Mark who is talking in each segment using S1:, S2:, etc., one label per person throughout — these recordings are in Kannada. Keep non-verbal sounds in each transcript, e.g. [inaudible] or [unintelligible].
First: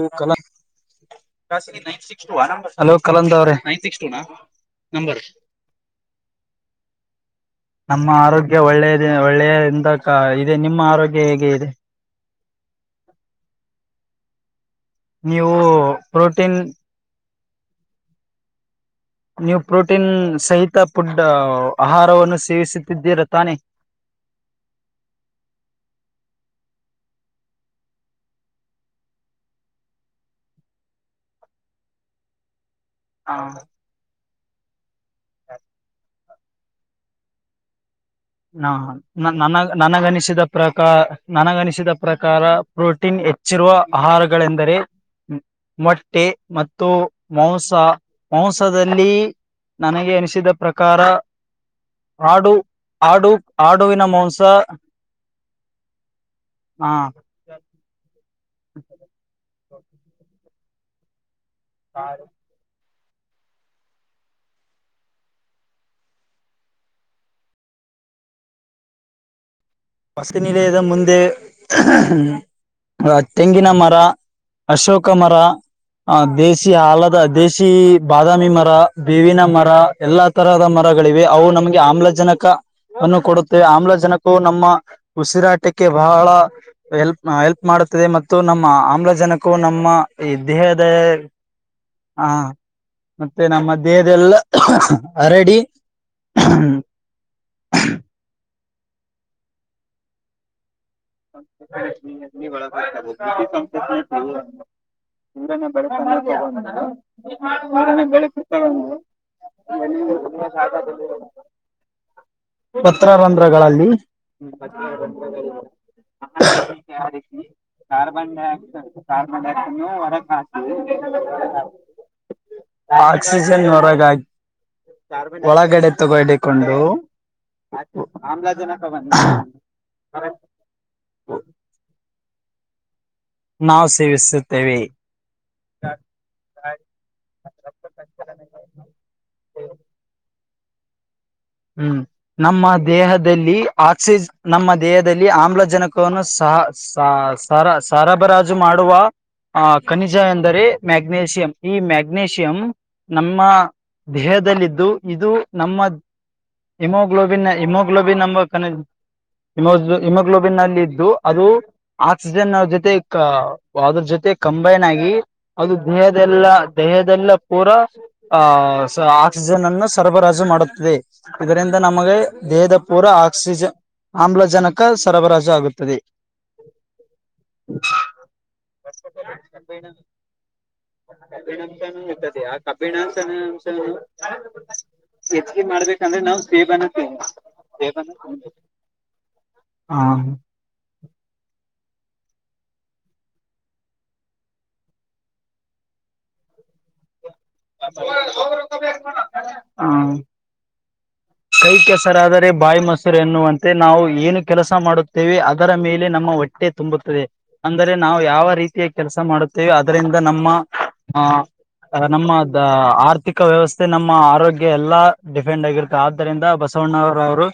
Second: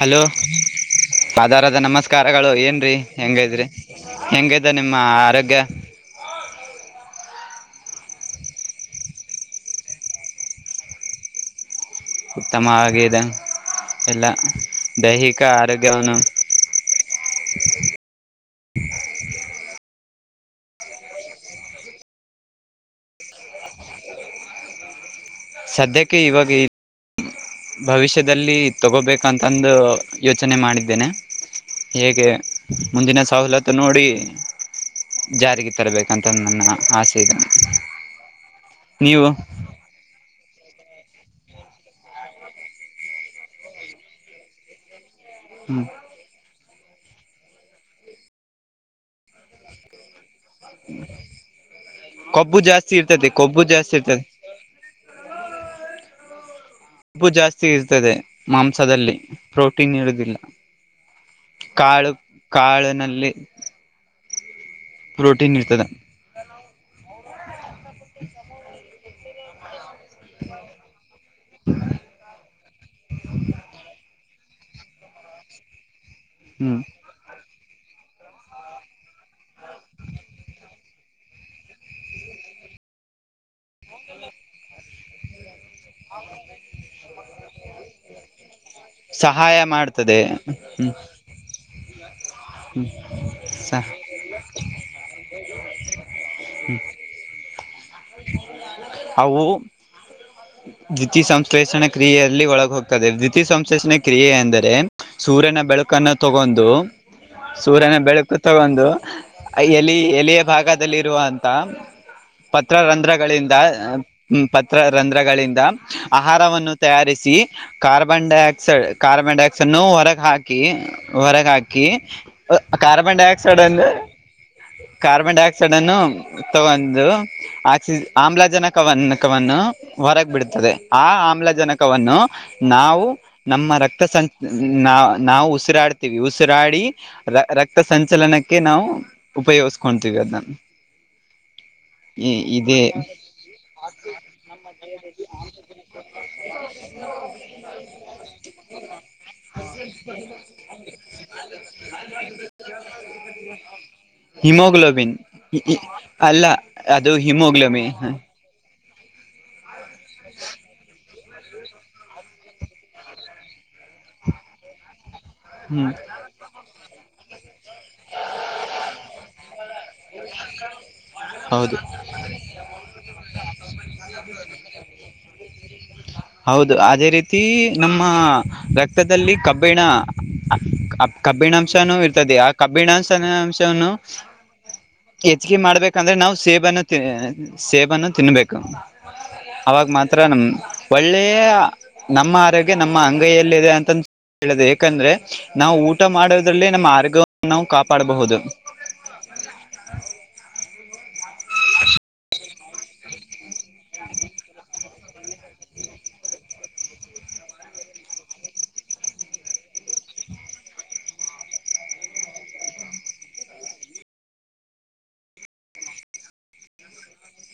S1: ಹಲೋ. ಆಧಾರದ ನಮಸ್ಕಾರಗಳು
S2: ಹಲೋ
S1: ಏನ್ರೀ
S2: ಕಲಂದ ಅವ್ರೆ
S1: ಹೆಂಗೈದ್ರಿ ಹೆಂಗೈತೆ ನಿಮ್ಮ ಆರೋಗ್ಯ. ಹ.
S2: ನಮ್ಮ ಆರೋಗ್ಯ ಒಳ್ಳೆಯದ ಒಳ್ಳೆಯಿಂದ ಇದೆ ನಿಮ್ಮ ಆರೋಗ್ಯ ಹೇಗೆ ಇದೆ.
S1: ಉತ್ತಮವಾಗಿದೆ ಎಲ್ಲ. ದೈಹಿಕ
S2: ನೀವು
S1: ಆರೋಗ್ಯವನ್ನು
S2: ಪ್ರೋಟೀನ್
S1: [unintelligible]
S2: ನೀವು ಪ್ರೋಟೀನ್ ಸಹಿತ ಫುಡ್ ಆಹಾರವನ್ನು ಸೇವಿಸುತ್ತಿದ್ದೀರ ತಾನೆ.
S1: ಸದ್ಯಕ್ಕೆ ಇವಾಗ ಇ ಭವಿಷ್ಯದಲ್ಲಿ ತಗೋಬೇಕಂತಂದು ಯೋಚನೆ ಮಾಡಿದ್ದೇನೆ ಹೇಗೆ ಮುಂದಿನ ಸವಲತ್ತು ನೋಡಿ ಜಾರಿಗೆ ತರಬೇಕಂತ ನನ್ನ ಆಸೆ ಇದು
S2: ಹಾ ನನ ನನಗನಿಸಿದ ಪ್ರಕಾರ ನನಗನಿಸಿದ ಪ್ರಕಾರ ಪ್ರೋಟೀನ್ ಹೆಚ್ಚಿರುವ ಆಹಾರಗಳೆಂದರೆ ಮೊಟ್ಟೆ ಮತ್ತ ಮತ್ತು ಮಾಂಸ ಮಾಂಸದಲ್ಲಿ ನನಗೆ ಅನಿಸಿದ ಪ್ರಕಾರ ಹಾಡು
S1: ಕೊಬ್ಬು ಜಾಸ್ತಿ ಇರ್ತದೆ
S2: ಆಡು
S1: ಕೊಬ್ಬು ಜಾಸ್ತಿ
S2: ಆಡುವಿನ
S1: ಇರ್ತದೆ
S2: ಮಾಂಸ
S1: ಕೊಬ್ಬು ಜಾಸ್ತಿ ಇರ್ತದೆ ಮಾಂಸದಲ್ಲಿ ಪ್ರೋಟೀನ್ ಇರುದಿಲ್ಲ ಕಾಳು
S2: ಹ
S1: ಕಾಳಿನಲ್ಲಿ ಪ್ರೋಟೀನ್ ಇರ್ತದೆ
S2: ಹೊಸ ನಿಲಯದ ಮುಂದೆ ತೆಂಗಿನ ಮರ ಅಶೋಕ ಮರ ದೇಶಿಯ
S1: ಹ್ಮ್
S2: ಆಲದ ದೇಶಿ ಕೃಷಿ ಬಾದಾಮಿ ಮರ ಬೇವಿನ ಮರ ಎಲ್ಲಾ ತರಹದ ಮರಗಳಿವೆ ಅವು ನಮಗೆ ಆಮ್ಲಜನಕ ಅನ್ನು ಕೊಡುತ್ತೆ ಆಮ್ಲಜನಕವು ನಮ್ಮ ಉಸಿರಾಟಕ್ಕೆ ಬಹಳ ಎಲ್ಪ್ ಎಲ್ಪ್ ಮಾಡುತ್ತದೆ ಮತ್ತು ನಮ್ಮ ಆಮ್ಲಜನಕವು
S1: ಸಹಾಯ
S2: ನಮ್ಮ
S1: ಮಾಡ್ತದೆ
S2: ದೇಹದ
S1: ಹ್ಮ್
S2: ಹಾ ಮತ್ತೆ ನಮ್ಮ
S1: ಸಹ
S2: ದೇಹದೆಲ್ಲ ಹರಡಿ
S1: ಹ್ಮ
S2: [inaudible]
S1: ಅವು ದ್ವಿತೀ ಸಂಶ್ಲೇಷಣ ಕ್ರಿಯೆಯಲ್ಲಿ ಒಳಗೆ ಹೋಗ್ತದೆ ದ್ವಿತೀ ಸಂಶ್ಲಷಣೆ ಕ್ರಿಯೆಂದರೆ ಸೂರ್ಯನ ಬೆಳ ಬೆಳಕನು ತಗೊಂಡು ಸೂರ್ಯನ ಬೆಳಕು ತಗೊಂಡು ಎಲಿ ಎಲ ಭಾಗ ದಲ್ಲಿ ಇರುವಂತ ಪತ್ರರಂಧ್ರಗಳಿಂದ
S2: ಪತ್ರರಂಧ್ರಗಳಲ್ಲಿ
S1: ಪತ್ರರಂಧ್ರಗಳಿಂದ ಆಹಾರವನ್ನು ತಯಾರಿಸಿ ಕಾರ್ಬನ್ ಡೈಆಕ್ಸೈಡ್ ಕಾರ್ಬನ್ ಡೈಆಕ್ಸೈಡ್ನ್ನು ಹೊರಗೆ ಹಾಕಿ ವರಗ ಹಾಕಿ ಕಾರ್ಬನ್ ಡೈಆಕ್ಸೈಡ್
S2: ಆಕ್ಸಿಜನ್
S1: ಎಂದ
S2: ಹೊರಗಾಗಿ
S1: ಕಾರ್ಬನ್ ಡೈ ಆಕ್ಸೈಡ್
S2: ಒಳಗಡೆ
S1: ಅನ್ನು
S2: ತಗೊಡಿಕೊಂಡು
S1: ತಗೊಂಡು ಆಸಿ ಆಮ್ಲಜನಕವವನ್ನು ಹೊರಗ್ ಬಿಡತದೆ ಆ ಆಮ್ಲಜನಕವನ್ನು ನಾವು ನಮ್ಮ
S2: ನಾವು
S1: ರಕ್ತ ಸಂ
S2: ಸೇವಿಸುತ್ತೇವೆ
S1: ನಾ ನಾವು ಉಸಿರಾಡ್ತೀವಿ ಉಸಿರಾಡಿ ರಕ್ತ ಸಂಚಲನ ಣಕ್ಕೆ ನಾವು ಉಪಯೋಗಿಸ್ಕೊತೀವಿ ಅದನ್ನ
S2: ಹ್ಮ್
S1: ಈ
S2: ನಮ್ಮ
S1: ಇದೇ
S2: ದೇಹದಲ್ಲಿ ಆಕ್ಸಿಜ ನಮ್ಮ ದೇಹದಲ್ಲಿ ಆಮ್ಲಜನಕವನ್ನು ಸಹ ಸರ ಸರಬರಾಜು ಮಾಡುವ ಆ ಖನಿಜ ಎಂದರೆ ಮ್ಯಾಗ್ನೇಷಿಯಂ ಈ ಮ್ಯಾಗ್ನೇಷಿಯಂ ನಮ್ಮ ದೇಹದಲ್ಲಿದ್ದು
S1: ಹಿಮೋಗ್ಲೋಬಿನ್
S2: ಇದು ನಮ್ಮ
S1: ಅಲ್ಲ
S2: ಹಿಮೋಗ್ಲೋಬಿನ್ ಹಿಮೋಗ್ಲೋಬಿನ್ ನಂಬ ಕನಮ ಹಿಮೋಗ್ಲೋಬಿನ್ಲ್ಲಿ ಇದ್ದು ಅದು ಆಕ್ಸಿಜನ್ ಅವ್ರ ಜೊತೆ ಅದ್ರ ಜೊತೆ ಕಂಬೈನ್ ಆಗಿ ಅದು
S1: ಹ್ಮ್
S2: ದೇಹದೆಲ್ಲ ದೇಹದೆಲ್ಲ ಪೂರ ಆಹ ಆಕ್ಸಿಜನ್ ಅನ್ನು ಸರಬರಾಜು ಮಾಡುತ್ತದೆ ಇದರಿಂದ
S1: ಹೌದು
S2: ನಮಗೆ ದೇಹದ ಪೂರವ ಆಕ್ಸಿಜನ್ ಆಮ್ಲಜನಕ ಸರಬರಾಜು ಆಗುತ್ತದೆ
S1: ಹೌದು ಅದೇ ರೀತಿ ನಮ್ಮ ರಕ್ತದಲ್ಲಿ ಕಬ್ಬಿಣ ಕಬ್ಬಿಣಾಂಶನೂ ಇರ್ತದೆ ಆ ಕಬ್ಬಿಣಾಂಶ ಅಂಶವನ್ನು ಹೆಚ್ಚಿಗೆೆ ಮಾಡ್ಬೇಕ ಅಂದ್ರೆ ನಾವು ಸೇಬನ್ನು ಸೇಬನ್ನು ತಿನ್ಬೇಕು ಅವಾಗ
S2: ಹ
S1: ಮಾತ್ರ ನಮ ಒಳ್ಳೆಯ ನಮ್ಮ ಆರೋಗ್ಯ ನಮ್ಮ ಅಂಗೈಯಲ್ಲಿದೆ ಅಂತಂದು ಹೇಳದ ಯಾಕಂದ್ರೆ ನಾವು ಊಟ ಮಾಡೋದ್ರಲ್ಲಿೇ ನಮ್ಮ ಆರ್ಗ
S2: ಹಾ ಕೈ ಕೆಸರಾದರೆ ಬಾಯಿ ಮಸ್ ಎನ್ನುವಂತೆ ನಾವು ಏನು ಕೆಲಸ ಮಾಡುತ್ತೇವೆ ಅದರ ಮೇಲೆ ನಮ್ಮ ಹೊಟ್ಟೆ ತುಂಬುತ್ತದೆ ಅಂದರೆ ನಾ ನಾವು ಯಾವ ರೀತಿಯ ಕೆಲಸ ಮಾಡುತ್ತೇವೆ ಅದರಿಂದ ನಮ್ಮ ಆ ಅದ ನಮ್ಮದ ಆರ್ಥಿಕ ವ್ಯವಸ್ಥೆ ನಮ್ಮ ಆರೋಗ್ಯ ಎಲ್ಲಾ ಡಿಪೆಂಡ್ ಆಗಿರ್ ಆದ್ದರಿಂದ ಬಸವಣ್ಣರವರು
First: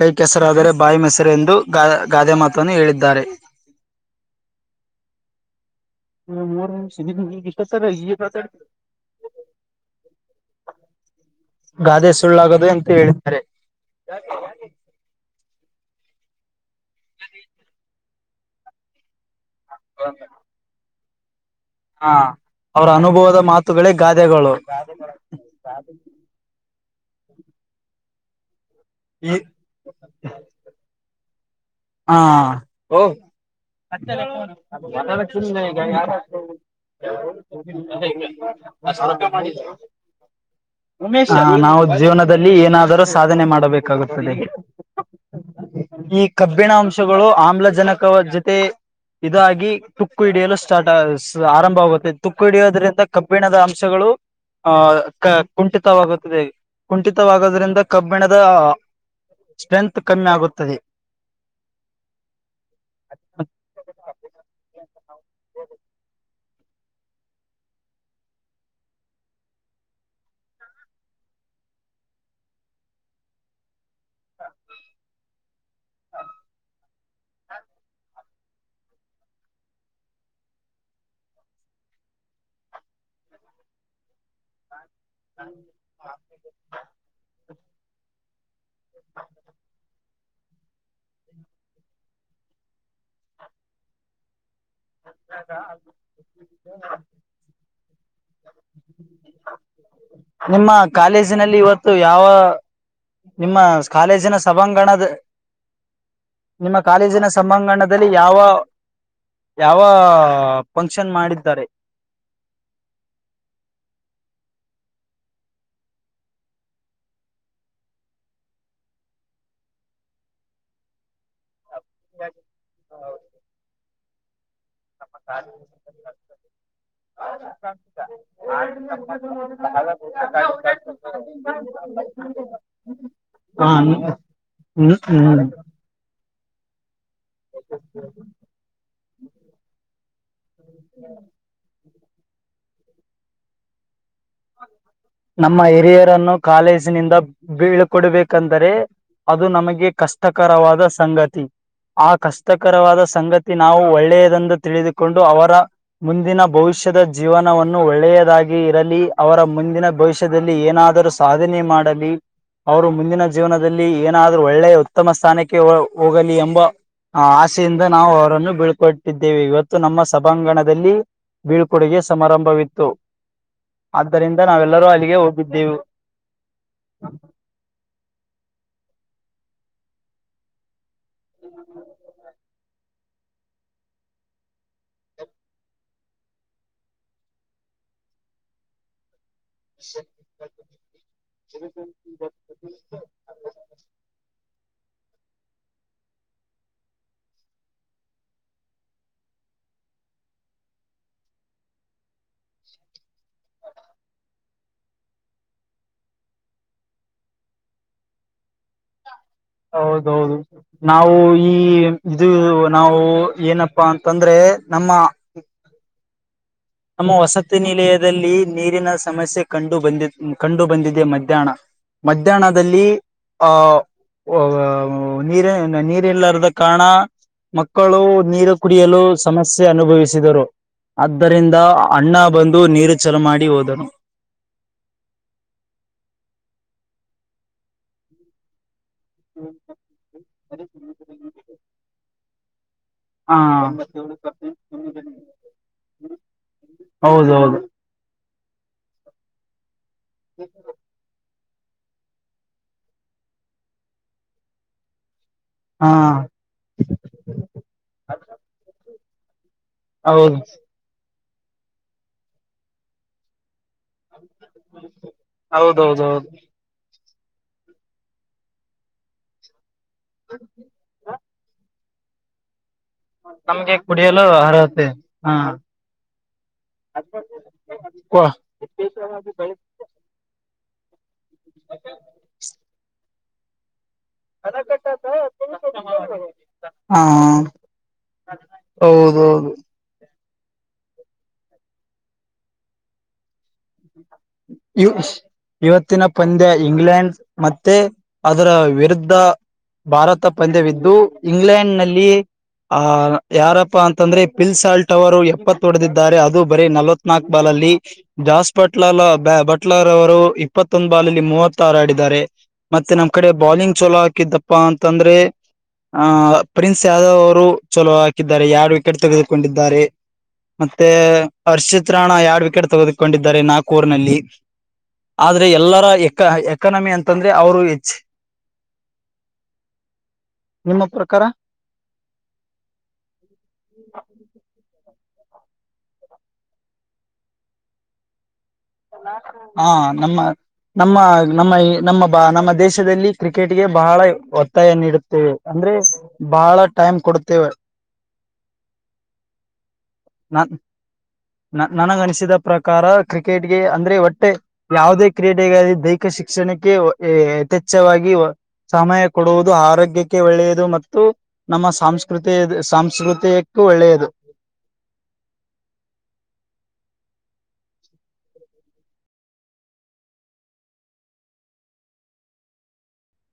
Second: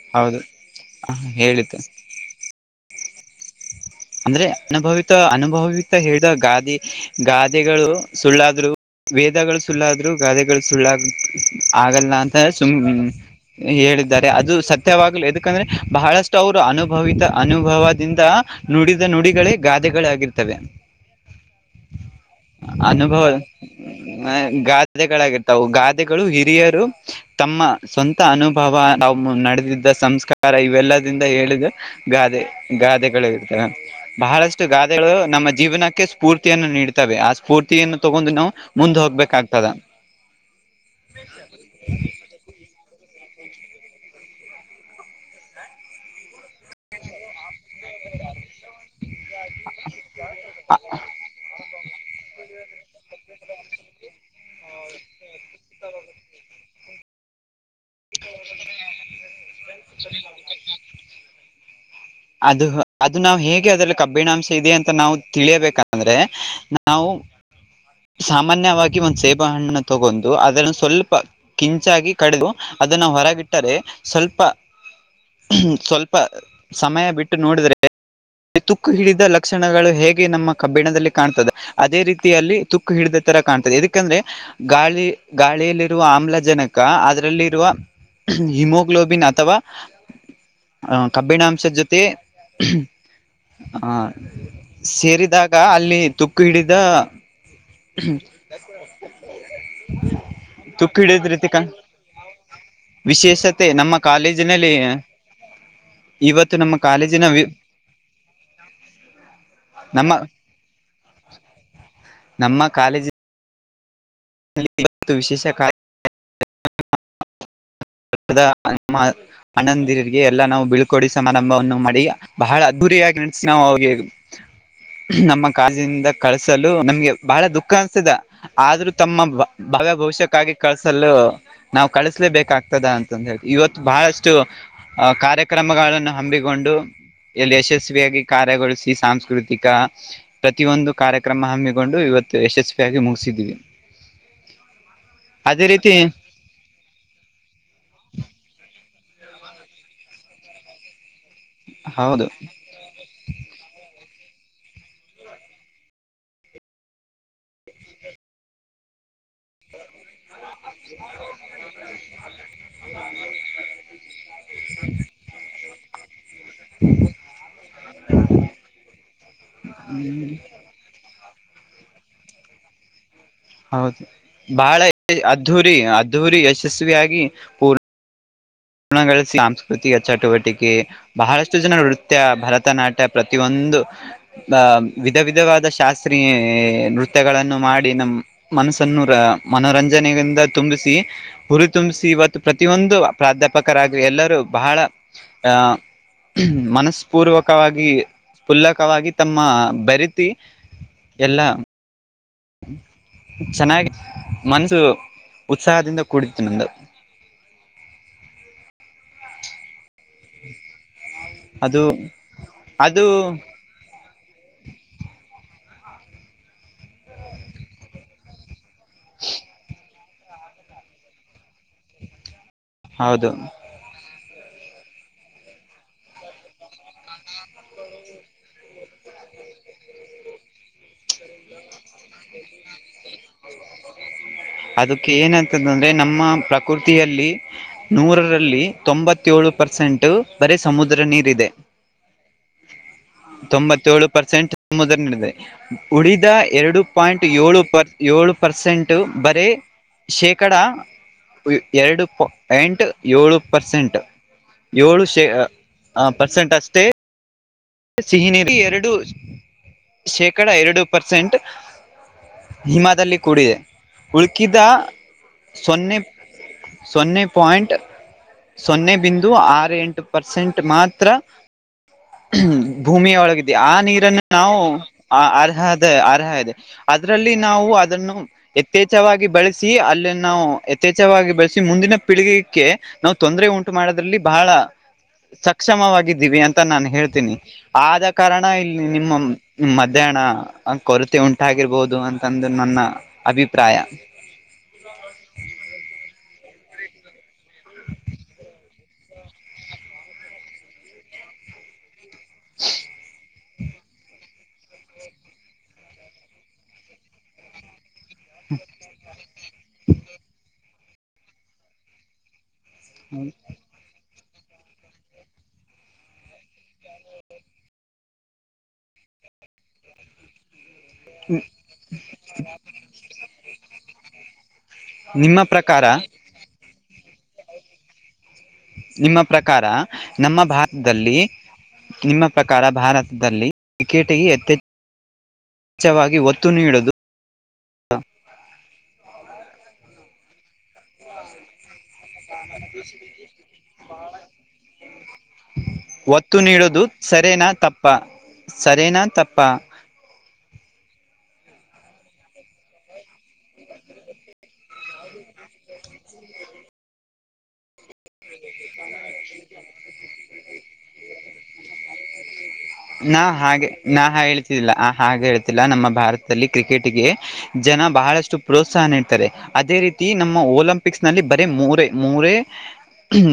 S2: ಕೈ
S1: ಹೌದು
S2: ಕೆಸರಾದರೆ ಬಾಯಿ ಮೊಸರು ಎಂದು
S1: ಹೇಳಿತು
S2: ಗ ಗಾದೆ ಮಾತನ್ನು ಹೇಳಿದ್ದಾರೆ.
S1: ಅಂದ್ರೆ ಅನುಭವಿತ ಅನುಭವಿತ ಹೇಳಿದ ಗಾದೆ ಗಾದೆಗಳು ಸುಳ್ಳಾದ್ರು ವೇದಗಳು ಸುಳ್ಳಾದ್ರೂ ಗಾದೆಗಳು ಸುಳ್ಳಾಗ
S2: ಗಾದೆ
S1: ಆಗಲ್ಲ ಅಂತ
S2: ಸುಳ್ಳಾಗದು
S1: ಸುಮ
S2: ಅಂತ ಹೇಳಿದ್ದಾರೆ
S1: ಹೇಳಿದ್ದಾರೆ ಅದು ಸತ್ಯವಾಗ್ಲಿ ಯಾಕಂದ್ರೆ ಬಹಳಷ್ಟು ಅವರು ಅನುಭವಿತ ಅನುಭವದಿಂದ ನುಡಿದ ನುಡಿಗಳೆ ಗಾದೆಗಳಾಗಿರ್ತವೆ
S2: ಹಾ
S1: ಅನುಭವ ಗಾದೆಗಳಾಗಿರ್ತವು ಗಾದೆಗಳು ಹಿರಿಯರು ತಮ್ಮ ಸ್ವಂತ ಅನುಭವ
S2: ಈ
S1: ನಾವು ನಡೆದಿದ್ದ ಸಂಸ್ಕಾರ ಇವೆಲ್ಲದಿಂದ ಹೇಳಿದ ಗಾದೆ
S2: ಹ
S1: ಗಾದೆಗಳು ಬಹಳಷ್ಟು ಗಾದೆಗಳು ನಮ್ಮ ಜೀವನಕ್ಕೆ ಸ್ಫೂರ್ತಿಯನ್ನು ನೀಡುತ್ತವೆ ಆ ಸ್ಫೂರ್ತಿಯನ್ನು ತಗೊಂಡು ನಾ ಮುಂದೆ ಹೋಗ್ಬೇಕಾಗ್ತದ
S2: ನಾವು ಜೀವನದಲ್ಲಿ ಏನಾದರೂ ಸಾಧನೆ ಮಾಡಬೇಕಾಗುತ್ತದೆ ಈ ಕಬ್ಬಿಣ ಅಂಶಗಳು ಆಮ್ಲಜನಕ ಜೊತೆ ಇದಾಗಿ ತುಕ್ಕು ಹಿಡಿಯಲು ಸ್ಟಾರ್ಟ್ ಆರಂಭ ಆಗುತ್ತೆ ತುಕ್ಕು ಹಿಡಿಯೋದ್ರಿಂದ ಕಬ್ಬಿಣದ ಅಂಶಗಳು ಆಹ್ ಕುಂಠಿತವಾಗುತ್ತದೆ ಕುಂಠಿತವಾಗೋದ್ರಿಂದ ಕಬ್ಬಿಣದ ಸ್ಟ್ರೆಂತ್ ಕಮ್ಮಿ ಆಗುತ್ತದೆ
S1: ಅದು ಅದು ನಾವ ಹೇಗೆ ಅದ್ರಲ್ಲಿ ಕಬ್ಬಿಣಾಂಶ ಇದೆ ಅಂತ ನಾವು ತಿಳಿಯಬೇಕಂದ್ರೆ ನಾವು ಸಾಮಾನ್ಯವಾಗಿ ಒಂದ್ ಸೇಬೆ ಹಣ್ಣು ತಗೊಂಡು ಅದನ್ನು ಸ್ವಲ್ಪ ಕಿಂಚಾಗಿ ಕಡದು ಅದನ್ನ ಹೊರಗಿಟ್ಟರೆ ಸ್ವಲ್ಪ ಸ್ವಲ್ಪ ಸಮಯ ಬಿಟ್ಟು ನೋಡಿದ್ರೆ ತುಕ್ಕು ಹಿಡಿದ ಲಕ್ಷಣಗಳು ಹೇಗೆ ನಮ್ಮ ಕಬ್ಬಿಣದಲ್ಲಿ ಕಾಣತ್ತದೆ ಅದೇ ರೀತಿಯಲ್ಲಿ ತುಕ್ಕು ಹಿಡಿದ ಅದೇ ತರಾ ಕಾಣ್ತದೆ ಯಾಕಂದ್ರೆ ಗಾಳಿ ಗಾಳಿಯಲ್ಲಿರುವ ಆಮ್ಲಜನಕ ಅದರಲ್ಲಿರುವ ಹಿಮೋ ಹಿಮಗ್ಲೊಬಿನ್ ಅಥವಾ ಕಬ್ಬಿಣ ಷ ಜೊತೆ ಹಾ ಸೇರಿದಾಗ ಅಲ್ಲಿ ತುಕ್ಕು ಹಿಡಿದ
S2: ನಿಮ್ಮ
S1: ತು ಹಿಡಿದ ರೀತಿ ಕ
S2: ಕಾಲೇಜಿನಲ್ಲಿ ಇವತ್ತು ಯಾವ ನಿಮ್ಮ
S1: ವಿಶೇಷತೆ ನಮ್ಮ
S2: ಕಾಲೇಜಿನ
S1: ಕಾಲೇಜಿನಲ್ಲಿ
S2: ಸಭಾಂಗಣದ
S1: ಇವತ್ತು ನಮ್ಮ
S2: ನಿಮ್ಮ ಕಾಲೇಜಿನ
S1: ವಿ
S2: ಸಭಾಂಗಣದಲ್ಲಿ ಯಾವ ಯಾವ
S1: ನಮ್ಮ
S2: ಫಂಕ್ಷನ್ ಮಾಡಿದ್ದಾರೆ
S1: ಇಲ್ಲಿ ಇತ್ತು ವಿಶೇಷ ಕಾರ್ಯ ಅಣ್ಣದಿರಿಗೆ ಎಲ್ಲ ನಾವು ಬಿಳ್ಕೋಡಿ ಸಮಾರಂಭವನ್ನು ಮಾಡಿ ಬಹಳ ಅದ್ದೂರಿಯಾಗಿ ನಡೆಸೀಅವರಿಗಿ ನಾವು ಅವ ನಮ್ಮ ಕಾಜಿನಿಂದ ಕಳ್ಸಲು ನಮ್ಗೆ ಬಹಳ ದುಃಖ ಅನ್ಸ್ತಿದೆ ಆದ್ರೂ ತಮ್ಮ ಬಾಗ ಭವಿಷ್ಯಕ್ಕಾಗಿ ಕಳಸಲು ನಾವು ಕಳಸಲೇ ಬೇಕಾಗತ ಆತದ ಅಂತಂದ ಹೇಳಿ
S2: ಹ
S1: ಇವತ್ತು ಬಹಳಷ್ಟು ಕಾರ್ಯಕ್ರಮಗಳನ್ನು ಹಮ್ಮಿಕೊಂಡು ಎಲ್ಲಿ ಯಶಸ್ವಿಯಾಗಿ ಕಾರ್ಯಗೊಳಿಸಿ ಸಾಂಸ್ಕೃತಿಕ ಪ್ರತಿಯೊಂದು ಕಾರ್ಯಕ್ರಮ ಹಮ್ಮಿಕೊಂಡು ಇವತ್ತು. ಯಶಸ್ವಿಯಾಗಿ ಮುಗಿಸಿದ್ದೀವಿ.
S2: ನಮ್ಮ ಹಿರಿಯರನ್ನು ಕಾಲೇಜಿನಿಂದ ಬೀಳ್ಕೊಡ್ಬೇಕಂದರೆ ಅದು ನಮಗೆ ಕಷ್ಟಕರವಾದ ಸಂಗತಿ ಆ
S1: ಹೌದು
S2: ಕಷ್ಟಕರವಾದ ಸಂಗತಿ ನಾವು ಒಳ್ಳೆಯ ತಿಳಿದುಕೊಂಡು ಅವರ ಮುಂದಿನ ಭವಿಷ್ಯದ ಜೀವನವನ್ನು ಒಳ್ಳೆಯದಾಗಿ ಇರಲಿ ಅವರ ಮುಂದಿನ ಭವಿಷ್ಯದಲ್ಲಿ ಏನಾದರೂ ಸಾಧನೆ ಮಾಡಲಿ ಅವರು ಮುಂದಿನ ಜೀವನದಲ್ಲಿ ಏನಾದ್ರೂ ಒಳ್ಳೆಯ ಉತ್ತಮ ಸ್ಥಾನಕ್ಕೆ ಹೋಗಲಿ ಎಂಬ ಆಸೆಯಿಂದ ನಾವು ಅವರನ್ನು ಬೀಳ್ಕೊಟ್ಟಿದ್ದೇವೆ ಇವತ್ತು ನಮ್ಮ ಸಭಾಂಗಣದಲ್ಲಿ ಬೀಳ್ಕೊಡುಗೆ ಸಮಾರಂಭವಿತ್ತು
S1: ಹೌದು
S2: ಆದ್ದರಿಂದ
S1: ಬಾಳ
S2: ನಾವೆಲ್ಲರೂ ಅಲ್ಲಿಗೆ
S1: ಅದ್ಧೂರಿ
S2: ಹೋಗಿದ್ದೆವು
S1: ಅದ್ಧೂರಿ ಯಶಸ್ವಿಯಾಗಿ ಪೂರ್ ಣಗಳ ಸಾಂಸ್ಕೃತಿಕ ಚಟುವಟಿಕೆ ಬಹಳಷ್ಟು ಜನ ನೃತ್ಯ ಭರತನಾಟ್ಯ ಪ್ರತಿಯೊಂದು ಆ ವಿಧ ವಿಧವಾದ ಶಾಸ್ತ್ರೀಯ ನೃತ್ಯಗಳನ್ನು ಮಾಡಿ ನಮ್ಮ ಮನಸ್ಸನ್ನುರ ಮನೋರಂಜನೆಯಿಂದ ತುಂಬಿಸಿ ಹುರಿ ತುಂಬಿಸಿ ಇವತ್ತು ಪ್ರತಿಯೊಂದು ಪ್ರಾಧ್ಯಾಪಕರಾಗಿ ಎಲ್ಲರೂ ಬಹಳ ಆಹ್ ಮನಸ್ಪೂರ್ವಕವಾಗಿ ಫುಲ್ಲಕವಾಗಿ ತಮ್ಮ ಬರಿತಿ ಎಲ್ಲ ಚೆನ್ನಾಗಿ ಮನಸು ಉತ್ಸಾಹದಿಂದ ಕೂಡಿತ್ತು ನನ್ನದು [unintelligible]
S2: ಹೌದೌದು ನಾವು ಈ
S1: ಅದು
S2: ಇದು ನಾವು
S1: ಅದು
S2: ಏನಪ್ಪಾ ಅಂತಂದ್ರೆ ನಮ್ಮ ನಮ್ಮ ವಸತಿ ನಿಲಯದಲ್ಲಿ ನೀರಿನ ಸಮಸ್ಯೆ ಕಂಡು ಬಂದಿ ಕಂಡು ಬಂದಿದೆ ಮಧ್ಯಾಹ್ನ ಮಧ್ಯಾಹ್ನದಲ್ಲಿ
S1: ಹೌದು
S2: ಆಹ ನೀರ ನೀರ್ಲ್ಲಾರದ ಕಾರಣ ಮಕ್ಕಳು ನೀರು ಕುಡಿಯಲು ಸಮಸ್ಯೆ ಅನುಭವಿಸಿದರು ಆದ್ದರಿಂದ ಅಣ್ಣ ಬಂದು ನೀರು ಚಲ ಮಾಡಿ ಹೋದನು
S1: ಅದಕ್ಕೆ ಏನಂತದಂದ್ರೆ ನಮ್ಮ ಪ್ರ ಕುರ್ತಿಯಲ್ಲಿ ನೂರಲ್ಲಿ ತೊಂಬತ್ತ ಏಳು ಪರ್ಸೆಂಟ್ ಬರೀ ಸಮುದ್ರ ನೀರ ಇದೆ
S2: ಹ
S1: ತೊಂಬತ್ತೇಳೇಳು ಪರ್ಸೆಂಟ್ದೆ ಉಳಿದ ಎರಡು ಪಾಯಿಂಟ್
S2: ಹೌದೌದು
S1: ಏಳು ಪರ್ ಏಳು ಪರ್ಸೆಂಟ್ ಬರೀ ಶೇಕಡ ಎರಡು ಪಾಯಂಟ್ ಏಳು ಪರ್ಸೆಂಟ್ ಏಳು ಶೇ ಹಾ ಪರ್ಸೆಂಟ್ ಅಷ್ಟೇ ಸಿಹಿನ ಎರಡು
S2: ಹೌದು
S1: ಶೇಕಡ ಎರಡು ಪರ್ಸೆಂಟ್ ಹಿಮಾದಲ್ಲಿ ಕೂಡಿದೆ ಉಳ್ಕಿದಾ ಸೊನ್ನೆ
S2: ಹೌದೌದೌದು
S1: ಸೊನ್ನೆ ಪಾಯಿಂಟ್ ಸೊನ್ನೆ ಬಿಂದು ಆರು ಎಂಟು ಪರ್ಸೆಂಟ್ ಮಾತ್ರ ಭೂಮಿಯ ಒಳಗಿದೆ ಆ
S2: ನಮ್ಗೆ
S1: ನೀರನ್ನು
S2: ಕುಡಿಯಲು
S1: ನಾವು
S2: ಅರ್ಹತೆ ಹಾ
S1: ಅರ್ಹದ ಅರ್ಹ ಇದೆ ಅದರಲ್ಲಿ ನಾವು ಅದನ್ನು
S2: ಹಾ
S1: ಯಥೇಛವಾಗಿ ಬಳಸಿ ಅಲ್ಲಿ ನಾವು ಯಥೇಚ್ವಾಗಿ ಬಳಸಿ ಮುಂದಿನ ಪೀಳಿಗೆ ನಾವು ತೊಂದರೆ ಉಂಟು ಮಾಡೋದ್ರಲ್ಲಿ ಬಹಳ ಸಕ್ಷಮವಾಗಿದ್ದೀವಿ ಅಂತ ನಾನ್ ಹೇಳ ಆದ ಕಾರಣ ಇಲ್ಲಿ ನಿಮ್ಮ
S2: ಹೌದೌದು
S1: ಮಧ್ಯಾಹ್ನ ಕೊರತೆ ಉಂಟಾಗಿರ್ಬೋದು ಅಂತಂದು ನನ್ನ ಅಭಿ
S2: ಇವತ್ತಿನ ಪಂದ್ಯ ಇಂಗ್ಲೆಂಡ್ ಮತ್ತೆ ಅದರ ವಿರುದ್ಧ ಭಾರತ ಪಂದ್ಯವಿದ್ದು ಇಂಗ್ಲೆಂಡ್ ನಲ್ಲಿ ಆ ಯಾರಪ್ಪಾ ಅಂತಂದ್ರೆ ಪಿಲ್ಸಾಲ್ಟ್ ಅವರು ಎಪ್ಪತ್ತ ಹೊಡೆದಿದ್ದಾರೆ ಅದು ಬರೀ ನಲವತ್ ನಾಕು ಬಾಲ್ ಅಲ್ಲಿ ಜಾಸ್ತಿ ಬಟ್ಲಲ್ ಬಟ್ಲಾರ್ ಅವರು ಇಪ್ಪತ್ತೊಂದು ಬಾಲಲ್ಲಿ ಮೂವತ್ತ ಆಾರ ಆಡಿದ್ದಾರೆ ಮತ್ತೆ ನಮ್ ಕಡೆ ಬಾಲಿಂಗ್ ಚಲೋ ಹಾಕಿದ್ದಪ್ಪಾ ಅಂತಂದ್ರೆ ಆ್ ಪ್ರಿನ್ಸ್ ಯಾದವ್ ಅವರು ಚಲೋ ಹಾಕಿದ್ದಾರೆ ಎರಡು ವಿಕೆಟ್ ತೆಗೆದುಕೊಂಡಿದ್ದಾರೆ ಮತ್ತೆ ಅರ್ಷಿತ್ ರಾಣ ಎರಡ್ ವಿಕೆಟ್ ತೆಗೆದಕೊಂಡಿದ್ದೆ ಕೋರ್ನಲ್ಲಿ
S1: ನಿಮ್ಮ
S2: ಆದ್ರೆ
S1: ಪ್ರಕಾರ
S2: ಎಲ್ಲರ ಎಕ ಎಕಾನಮಿ ಅಂತಂದ್ರೆ ಅವರು ಹೆಚ್
S1: ನಿಮ್ಮ ಪ್ರಕಾರ ನಮ್ಮ
S2: ನಿಮ್ಮ
S1: ಭಾರತದಲ್ಲಿ
S2: ಪ್ರಕಾರ
S1: ನಿಮ್ಮ ಪ್ರಕಾರ ಭಾರತದಲ್ಲಿ ಕ್ರಿಕೆಟಗೆ ಎತ್ತೆಚ್ಚ ಸ್ವಛವಾಗಿ ಒತ್ತು ನೀಡುದು
S2: ಹಾ ನಮ್ಮ ನಮ್ಮ ನಮ್ಮ ನಮ್ಮ ಬಾ ನಮ್ಮ ದೇಶದಲ್ಲಿ ಕ್ರಿಕೆಟ್ಗೆ ಬಹಳ ಒತ್ತಾಯ ನೀಡುತ್ತೇವೆ ಅಂದ್ರೆ
S1: ಒತ್ತು
S2: ಬಹಳ
S1: ನೀಡೋದು
S2: ಟೈಮ್
S1: ಸರೆನಾ
S2: ಕೊಡುತ್ತೇವೆ
S1: ತಪ್ಪ ಸರೆನಾ ತಪ್ಪ
S2: ನ ನನಗನಿಸಿದ ಪ್ರಕಾರ ಕ್ರಿಕೆಟ್ ಅಂದ್ರೆ ಒಟ್ಟೆ ಯಾವುದೇ ಕ್ರೀಡೆಗಾಗಿ ದೈಹಿಕ ಶಿಕ್ಷಣಕ್ಕೆ ಯಥೇಚ್ವಾಗಿ ಸಮಯ ಕೊಡುವುದು ಆರೋಗ್ಯಕ್ಕೆ ಒಳ್ಳೆಯದು ಮತ್ತು ನಮ್ಮ ಸಂಂಸ್ಕೃತ
S1: ನಾ ಹಾಗೆ ನಾ ಹೇಳ್ತಿದ್ದಿಲ್ಲ ಹಾಗೆ ಹೇಳ್ತಿಲ್ಲ ನಮ್ಮ ಭಾರತದಲ್ಲಿ ಕ್ರಿಕೆಟ್ಗೆ ಜನ ಬಹಳಷ್ಟು ಪ್ರೋತ್ಸಾಹನ ಇಡ್ತಾರೆ ಅದೇ ರೀತಿ ನಮ್ಮ ಒಲಂಪಿಕ್ಸ್ ನಲ್ಲಿ ಬರೀ ಮೂರ ಮೂರ ಹ್ಮ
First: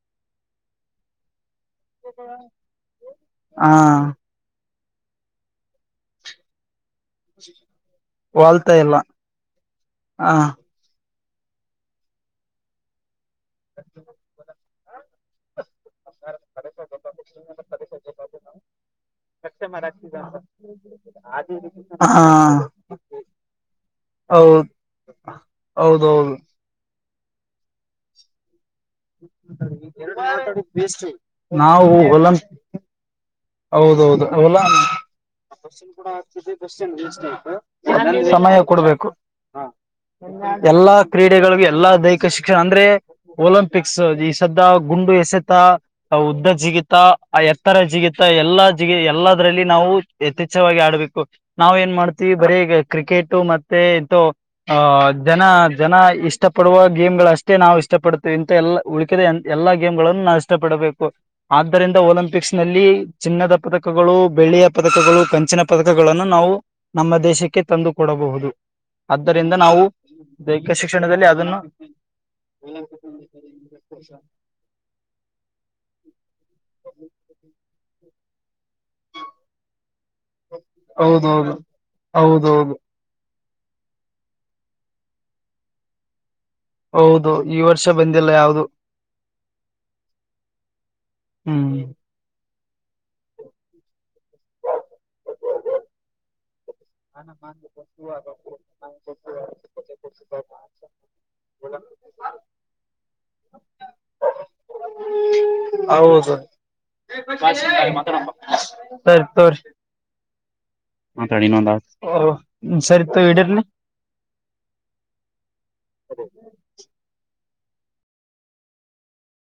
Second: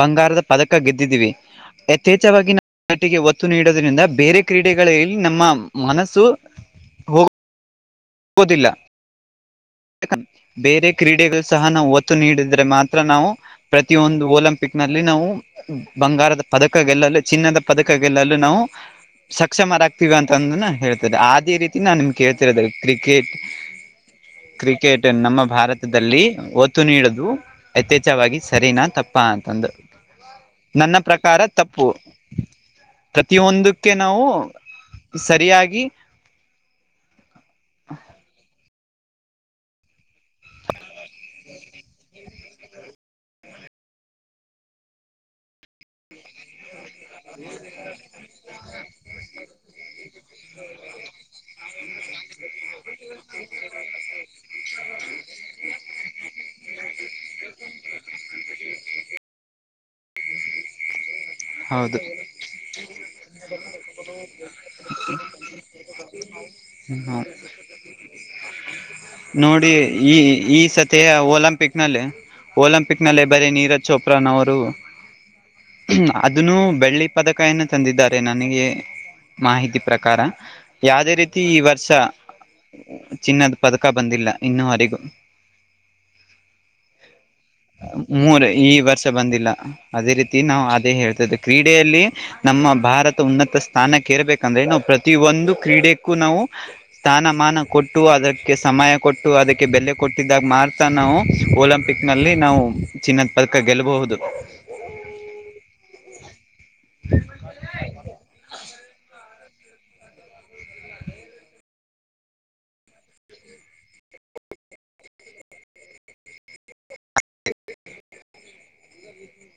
S1: ಬಂಗಾರದ ಪದಕ ಗೆದ್ದಿದ್ದೀವಿ ಯಥೇಚ್ವಾಗಿ ನಾ ನಟಿಗೆ ಒತ್ತು
S2: ಹ
S1: ನೀಡೋದ್ರಿಂದ ಬೇರೆ ಕ್ರೀಡೆ ಕ್ರೀಡೆಗಳಲ್ಲಿ ನಮ್ಮ ಮನಸ್ಸು ಗೋದಿಲ್ಲ
S2: ವಳ್ತಾ ಎಲ್ಲ ಹ
S1: ಬೇರೆ ಕ್ರೀಡೆಗಳು ಸಹ ನಾವು ಒತ್ತು ನೀಡಿದ್ರೆ ಮಾತ್ರ ನಾವು ಪ್ರತಿಯೊಂದು ಒಲಿಂಪಿಕ್ ನಲ್ಲಿ ನಾವು ಬಂಗಾರದ ಪದಕ ಗೆಲ್ಲಲು ಚಿನ್ನದ ಪದಕ ಗೆಲ್ಲಲು ನಾವು ಸಕ್ಷಮರ ಆಗ್ತೀವ ಅಂತಂದ ಹೇಳ್ತಾರೆ ಅದೇ ರೀತಿ ನಾ ನಿಮ್
S2: ಹ
S1: ಕೇಳ್ತಿರೋದ ಕ್ರಿಕೆಟ್
S2: ಹೌದು
S1: ಕ್ರಿಕೆಟ್ ನಮ್ಮ ಭಾರತದಲ್ಲಿ
S2: ಹೌದೌದು
S1: ಒತ್ತು ನೀಡದು ಯಥೇಛವಾಗಿ ಸರಿನಾಥ್ ತಪ್ಪ ಅಂತಂದು ನನ್ನ ಪ್ರಕಾರ ತಪ್ಪು
S2: ನಾವು ಹೊಲ
S1: ಪ್ರತಿಯೊಂದಕ್ಕೆ
S2: ಹೌದೌದು
S1: ನಾವು
S2: ಅವಲ್ಲಾ
S1: ಸರಿಯಾಗಿ
S2: ಬ ಕತ ಬ ಆ ಸಮಯ ಕೊಡ್ಬೇಕು ಎಲ್ಲಾ ಕ್ರೀಡೆಗಳಗ ಎಲ್ಲಾ ದೈಹಿಕ ಶಿಕ್ಷಣ ಅಂದ್ರೆ ಒಲಿಂಪಿಕ್ಸ್ ಈ ಸದ ಗುಂಡು ಎಸೆತ ಉದ್ದ ಜಿಗಿತ ಎತ್ತರ ಜಿಗಿತ ಎಲ್ಲಾ ಜಗ ಎಲ್ಲದರಲ್ಲಿ ನಾವು ಯಥೇಚ್ಛವಾಗಿ ಆಡ್ಬೇಕು ನಾವವು ಏನ್ ಮಾಡ್ತೀವಿ ಬರೀ ಈಗ ಕ್ರಿಕೆಟ್ ಕ್ರಿಕೆ ಮತ್ತೆ ಇ ಅ ಜನ ಜನ ಇಷ್ಟ ಪಡುವ ಗೇಮ್ ಗಳ ಅಷ್ಟೇ ನಾವು ಇಷ್ಟಪಡ ಇಂತಥ ಎಲ್ಲಾ ಉಳಕಿದ ಎಲ್ಲಾ ಗೇಮ್ ಗಳನ್ನು ನಾವು ಇಷ್ಟಪಡಬೇಕು ಆದ್ದರಿಂದ
S1: ಹೌದು
S2: ಒಲಿಂಪಿಕ್ಸ್ ನಲ್ಲಿ ಚಿನ್ನದ ಪದಕಗಳು ಬೆಳಿಯ ಪದಕಗಳು ಕಂಚಿನ ಪದಕಗಳನ್ನು ನಾವು ನಮ್ಮ
S1: ಹ್ಮ
S2: ದೇಶಕ್ಕೆ ತಂದು ಕೊಡಬಹುದು ಹೌದು
S1: ನೋಡಿ ಈ ಈ ಸತಿಯ
S2: ಶಿಕ್ಷಣದಲ್ಲಿ ಅದನ್ನು
S1: ಒಲಂಪಿಕ್ ನಲ್ಲಿ ಒಲಿಂಪಿಕ್ ನಲ್ಲೇ ಬರೀ ನೀರಜ್ ಚೋಪ್ರಾನ್ ಅವರು ಅದನ್ನು ಬೆಳ್ಳಿ ಪದಕನ್ನ ತಂದಿದ್ದಾರೆ ನನಗೆ ಮಾಹಿತಿ ಪ್ರಕಾರ ಯಾವ್ದೇ ರೀತಿ
S2: ಹೌದೌದು
S1: ಈ ವರ್ಷ
S2: ಹೌದೌದು
S1: ಚಿನ್ನದ ಪದಕ ಬಂದಿಲ್ಲ ಇನ್ನೂವರೆಗೂ
S2: ಹೌದು ಈ ವರ್ಷ ಬಂದಿಲ್ಲ
S1: ಮೂರ
S2: ಯಾವುದು
S1: ಈ ವರ್ಷ ಬಂದಿಲ್ಲ ಅದೇ ರೀತಿ ನಾವು ಅದೇ ಹೇಳ್ತದೆ
S2: ಹ್ಮ್
S1: ಕ್ರೀಡೆಯಲ್ಲಿ ನಮ್ಮ ಭಾರತ ಉನ್ನತ ಸ್ಥಾನಕ್ಕೆೇರ್ಬೇಕಂದ್ರೆ ನಾವು ಪ್ರತಿಯ ಒಂದು ಕ್ರೀಡೆಕ್ಕೂ ನಾವು ಸ್ಥಾನಮಾನ ಕೊಟ್ಟು ಅದಕ್ಕೆ ಸಮಯ ಕೊಟ್ಟು ಅದಕ್ಕೆ ಬೆಲೆ ಕೊಟ್ಟಿದ್ದಾಗ ಮಾತ ನಾವು ಒಓಲಂ ಪಿಕ್ ನಲ್ಲಿ ನಾವು ಚಿನ್ನದ್ ಪದಕ ಗೆಲ್ಲಬಹುದು
S2: ಹೌದು ಸರಿ [unintelligible] ಮಾತಡಿ ನಂದ ಓ ಸರಿತ ಇಡಿರ್ಲಿ ಸರಿ
S1: ಹ